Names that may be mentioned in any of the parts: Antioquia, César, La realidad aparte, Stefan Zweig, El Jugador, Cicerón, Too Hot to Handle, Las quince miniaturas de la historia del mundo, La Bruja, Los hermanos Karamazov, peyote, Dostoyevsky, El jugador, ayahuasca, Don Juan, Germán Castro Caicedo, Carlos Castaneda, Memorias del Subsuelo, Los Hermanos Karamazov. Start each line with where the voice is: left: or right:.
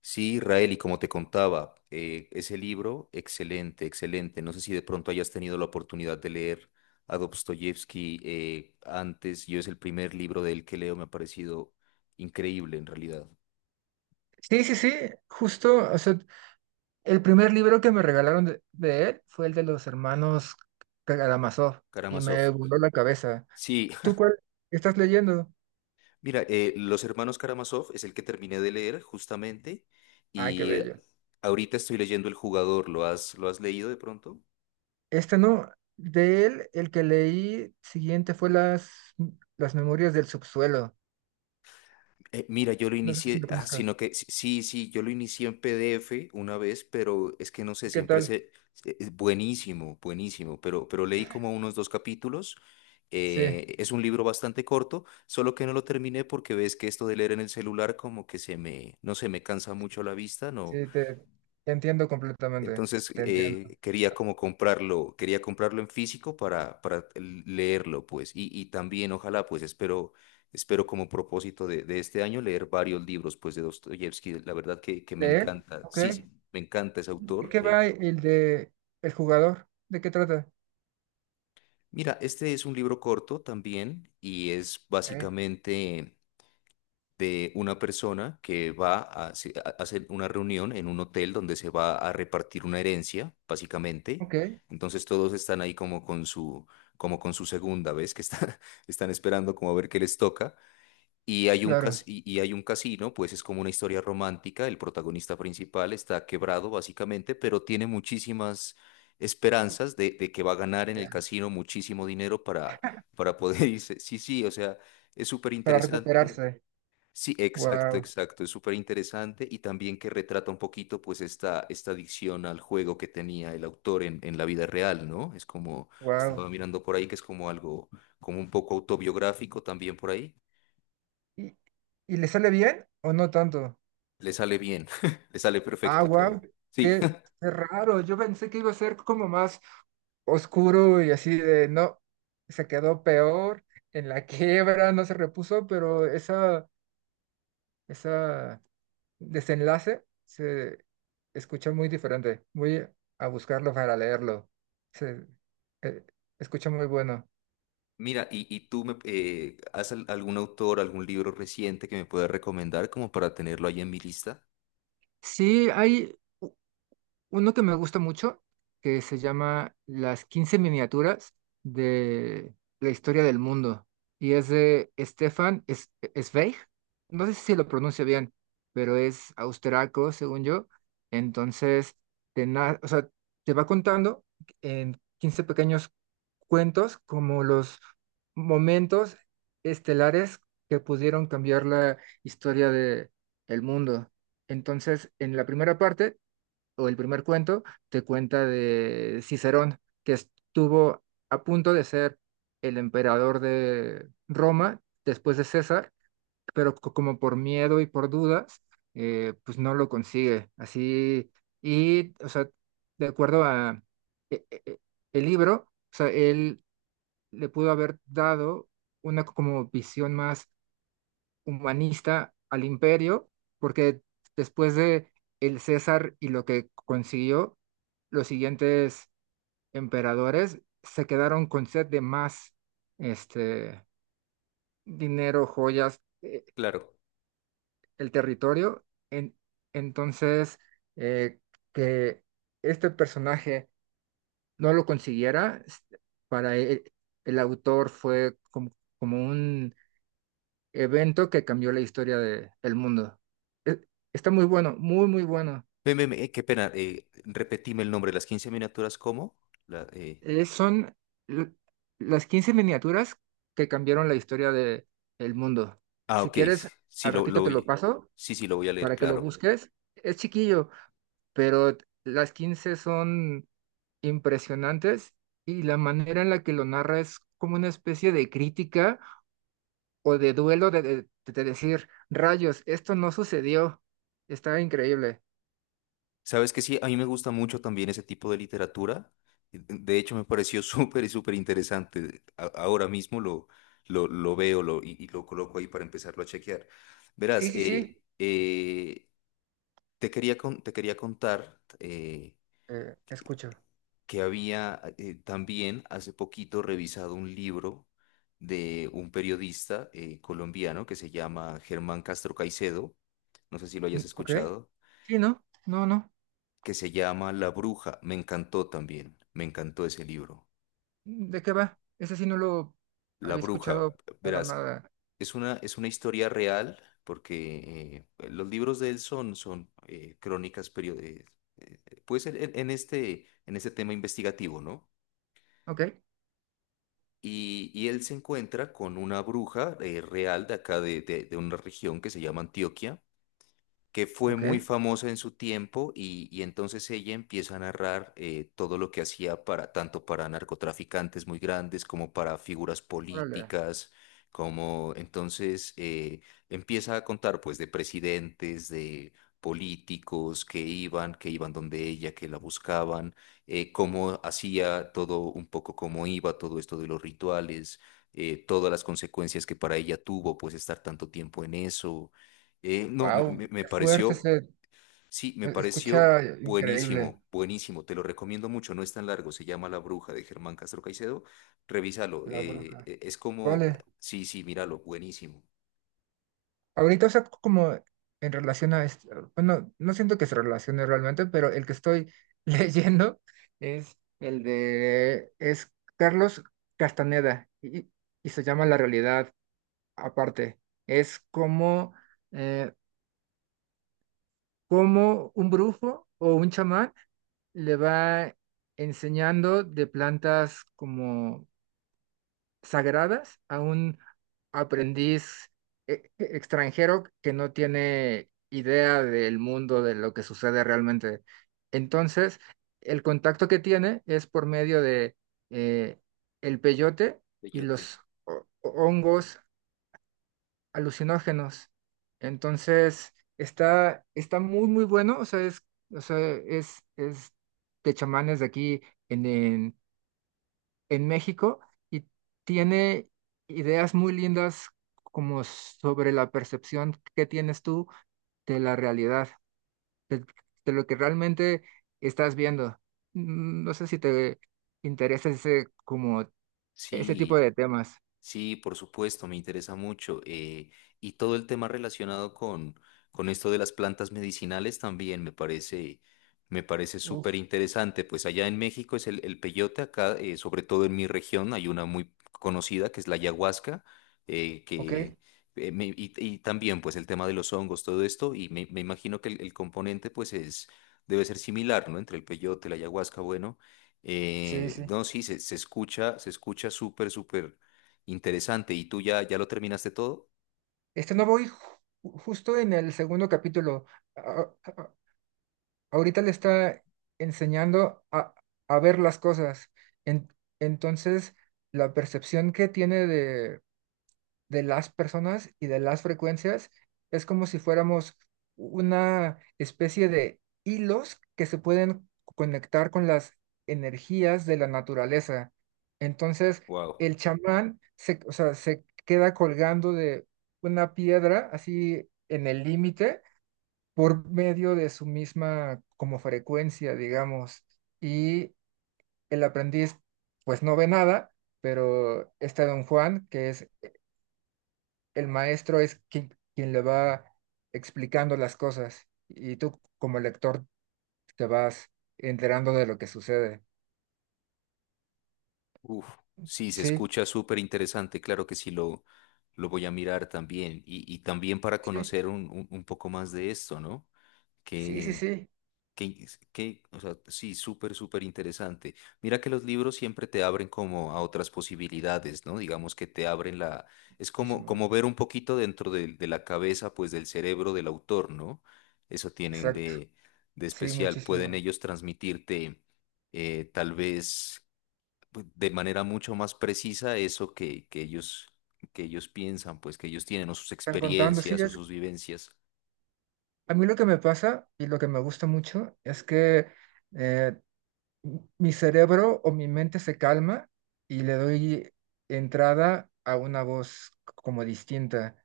left: Sí, Israel, y como te contaba, ese libro, excelente, excelente. No sé si de pronto hayas tenido la oportunidad de leer a Dostoyevsky antes. Yo es el primer libro de él que leo, me ha parecido increíble en realidad.
right: Sí, sí, sí, justo, o sea, el primer libro que me regalaron de él fue el de los hermanos Karamazov, y me
left: Karamazov.
right: voló la cabeza.
left: Sí,
right: ¿Tú cuál estás leyendo?
left: mira, Los Hermanos Karamazov es el que terminé de leer justamente
right: Ay, qué
left: y
right: bello.
left: ahorita estoy leyendo El Jugador. ¿Lo has leído de pronto?
right: Este no, de él el que leí siguiente fue las Memorias del Subsuelo.
left: Mira, yo lo
right: No sé si
left: inicié,
right: lo
left: ah,
right: conozcas.
left: sino que sí, sí, yo lo inicié en PDF una vez, pero es que no sé,
right: ¿Qué
left: siempre
right: tal?
left: es buenísimo, buenísimo, pero leí como unos dos capítulos.
right: Sí,
left: Es un libro bastante corto, solo que no lo terminé porque ves que esto de leer en el celular como que se me, no se me cansa mucho la vista, no,
right: sí, te entiendo completamente,
left: entonces
right: te entiendo.
left: quería como comprarlo, quería comprarlo en físico para leerlo, pues, y también ojalá, pues, espero, espero como propósito de este año leer varios libros, pues, de Dostoyevsky, la verdad que me
right: ¿De él?
left: encanta,
right: Ok.
left: sí, sí, me encanta ese
right: ¿De
left: autor.
right: qué va el de el jugador? ¿De qué trata?
left: Mira, este es un libro corto también y es
right: Ok,
left: básicamente de una persona que va a, a hacer una reunión en un hotel donde se va a repartir una herencia, básicamente.
right: ok,
left: Entonces todos están ahí como con su segunda vez, que están, están esperando como a ver qué les toca. Y hay un
right: claro.
left: y hay un casino, pues es como una historia romántica. El protagonista principal está quebrado, básicamente, pero tiene muchísimas
right: y-
left: esperanzas de que va a ganar en el casino muchísimo dinero para poder irse. Sí, sí, o sea, es súper
right: para
left: interesante.
right: recuperarse.
left: Sí, exacto,
right: Wow,
left: exacto. Es súper interesante y también que retrata un poquito pues esta adicción al juego que tenía el autor en la vida real, ¿no? Es como,
right: wow.
left: estaba mirando por ahí que es como algo, como un poco autobiográfico también por ahí.
right: ¿Y, y le sale bien o no tanto?
left: Le sale bien, le sale
right: Ah,
left: perfecto
right: wow,
left: todo. Sí.
right: qué, qué raro. Yo pensé que iba a ser como más oscuro y así de no, se quedó peor, en la quiebra, no se repuso, pero esa desenlace se escucha muy diferente. Voy a buscarlo para leerlo. Se eh, escucha muy bueno.
left: Mira, y tú me, ¿has algún autor, algún libro reciente que me puedas recomendar como para tenerlo ahí en mi lista?
right: Sí, hay uno que me gusta mucho, que se llama Las Quince Miniaturas de la Historia del Mundo. Y es de Zweig. No sé si lo pronuncio bien, pero es austriaco, según yo. Entonces, o sea, te va contando en 15 pequeños cuentos como los momentos estelares que pudieron cambiar la historia de, el mundo. Entonces, en la primera parte o el primer cuento, te cuenta de Cicerón, que estuvo a punto de ser el emperador de Roma después de César, pero como por miedo y por dudas, pues no lo consigue. Así, y, o sea, de acuerdo a e- e- e- el libro, o sea, él le pudo haber dado una como visión más humanista al imperio, porque después de el César y lo que consiguió, los siguientes emperadores se quedaron con sed de más este, dinero, joyas,
left: Claro.
right: el territorio. Entonces, eh, que este personaje no lo consiguiera, para el autor fue como, como un evento que cambió la historia del mundo. E- Está muy bueno, muy, muy bueno.
left: Ven, ven, ven, qué pena, repetime el nombre, de las 15 miniaturas, ¿cómo? La,
right: Son l- las quince miniaturas que cambiaron la historia del mundo.
left: ah,
right: Si
left: ok.
right: quieres,
left: Sí,
right: al
left: lo
right: ratito te lo
left: voy.
right: paso
left: Sí, sí, lo voy a leer,
right: para que lo
left: claro.
right: busques. Es chiquillo, pero las 15 son impresionantes, y la manera en la que lo narra es como una especie de crítica o de duelo de, de decir, rayos, esto no sucedió. Está increíble.
left: Sabes que sí, a mí me gusta mucho también ese tipo de literatura. De hecho, me pareció súper y súper interesante. Ahora mismo lo veo lo, y lo coloco ahí para empezarlo a chequear.
right: Sí,
left: Verás,
right: sí, sí.
left: te quería, te quería contar
right: Escucho.
left: que había también hace poquito revisado un libro de un periodista colombiano que se llama Germán Castro Caicedo, no sé si lo hayas
right: ¿Ok?
left: escuchado,
right: Sí, ¿no? No, no.
left: que se llama La Bruja. Me encantó también, me encantó ese libro.
right: ¿De qué va? Ese sí no lo
left: La
right: había
left: Bruja,
right: escuchado para
left: verás,
right: nada.
left: es una historia real porque pues, los libros de él son, son crónicas periodísticas. Pues en, en este tema investigativo, ¿no?
right: ¿Ok?
left: Y él se encuentra con una bruja real de acá de una región que se llama Antioquia que fue
right: ¿Ok?
left: muy famosa en su tiempo y entonces ella empieza a narrar todo lo que hacía para tanto para narcotraficantes muy grandes como para figuras
right: Órale.
left: políticas, como entonces empieza a contar pues de presidentes, de políticos que iban donde ella, que la buscaban, cómo hacía todo un poco, cómo iba todo esto de los rituales, todas las consecuencias que para ella tuvo pues estar tanto tiempo en eso no, me,
right: Wow,
left: me
right: qué fuerte
left: pareció,
right: se
left: sí, me pareció
right: escucha increíble
left: buenísimo, buenísimo, te lo recomiendo mucho, no es tan largo, se llama La Bruja de Germán Castro Caicedo, revísalo,
right: la bruja.
left: es como,
right: Vale.
left: sí, sí, míralo, buenísimo.
right: Ahorita, o sea, como en relación a esto, bueno, no siento que se relacione realmente, pero el que estoy leyendo es es Carlos Castaneda, y se llama La Realidad Aparte. Es como, eh, como un brujo o un chamán le va enseñando de plantas como sagradas a un aprendiz extranjero que no tiene idea del mundo, de lo que sucede realmente. Entonces, el contacto que tiene es por medio de eh, el peyote y
left: Bellote.
right: los hongos alucinógenos. Entonces, está, está muy, muy bueno. O sea, es, es de chamanes de aquí en, en, en México, y tiene ideas muy lindas como sobre la percepción que tienes tú de la realidad, de, de lo que realmente estás viendo. No sé si te interesa ese, como, ese tipo
left: Sí,
right: de temas.
left: sí, por supuesto, me interesa mucho. Y todo el tema relacionado con esto de las plantas medicinales también me parece súper
right: Uf,
left: interesante. Pues allá en México es el peyote, acá, sobre todo en mi región, hay una muy conocida que es la ayahuasca,
right: ok,
left: que, y también pues el tema de los hongos, todo esto, y me imagino que el componente pues es, debe ser similar, ¿no? Entre el peyote, la ayahuasca, bueno.
right: sí, sí.
left: No, sí, se, se escucha súper, súper. Interesante. ¿Y tú ya, ya lo terminaste todo?
right: Este no, voy justo en el segundo capítulo. A- a- Ahorita le está enseñando a ver las cosas. En- entonces, la percepción que tiene de las personas y de las frecuencias, es como si fuéramos una especie de hilos que se pueden conectar con las energías de la naturaleza. Entonces,
left: Wow.
right: el chamán se, o sea, se queda colgando de una piedra así en el límite por medio de su misma como frecuencia, digamos. Y el aprendiz pues no ve nada, pero este don Juan, que es el maestro, es quien le va explicando las cosas, y tú como lector te vas enterando de lo que sucede.
left: Uf. Sí, se
right: Sí,
left: escucha súper interesante. Claro que sí, lo voy a mirar también. Y también para
right: sí,
left: conocer un, un poco más de esto, ¿no?
right: sí, sí,
left: Qué,
right: sí.
left: qué, o sea, sí, súper, súper interesante. Mira que los libros siempre te abren como a otras posibilidades, ¿no? Digamos que te abren la... Es como,
right: Muchísimo.
left: como ver un poquito dentro de la cabeza, pues del cerebro del autor, ¿no? Eso tienen
right: Exacto.
left: de
right: Sí,
left: especial. Pueden
right: muchísimo.
left: ellos transmitirte tal vez pues, de manera mucho más precisa eso que ellos piensan, pues que ellos tienen o sus
right: Están contando, sí,
left: experiencias o
right: es...
left: sus vivencias.
right: A mí lo que me pasa y lo que me gusta mucho es que eh, mi cerebro o mi mente se calma y le doy entrada a una voz como distinta.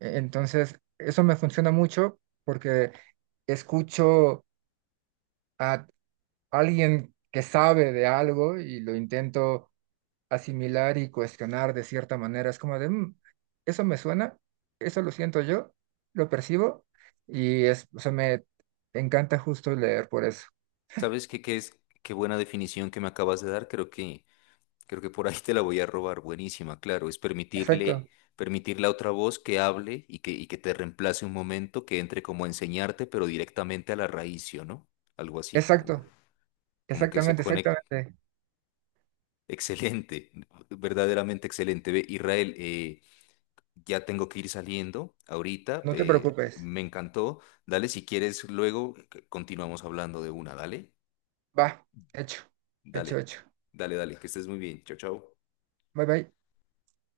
right: Entonces, eso me funciona mucho porque escucho a alguien que sabe de algo, y lo intento asimilar y cuestionar de cierta manera. Es como de, "Mm, eso me suena, eso lo siento yo, lo percibo", y es, o sea, me encanta justo leer por eso.
left: ¿Sabes qué, qué es? Qué buena definición que me acabas de dar. Creo que por ahí te la voy a robar. Buenísima, claro. Es permitirle,
right: Perfecto,
left: permitirle a otra voz que hable y que te reemplace un momento, que entre como a enseñarte, pero directamente a la raíz, ¿sí o no? Algo así, como,
right: exacto,
left: como que se
right: exactamente,
left: conecte.
right: exactamente.
left: Excelente, verdaderamente excelente. Ve, Israel, ya tengo que ir saliendo ahorita.
right: No te preocupes.
left: Me encantó. Dale, si quieres, luego continuamos hablando de una. Dale,
right: Va, hecho, hecho,
left: dale,
right: hecho.
left: dale, dale, que estés muy bien. Chao, chao.
right: Bye bye.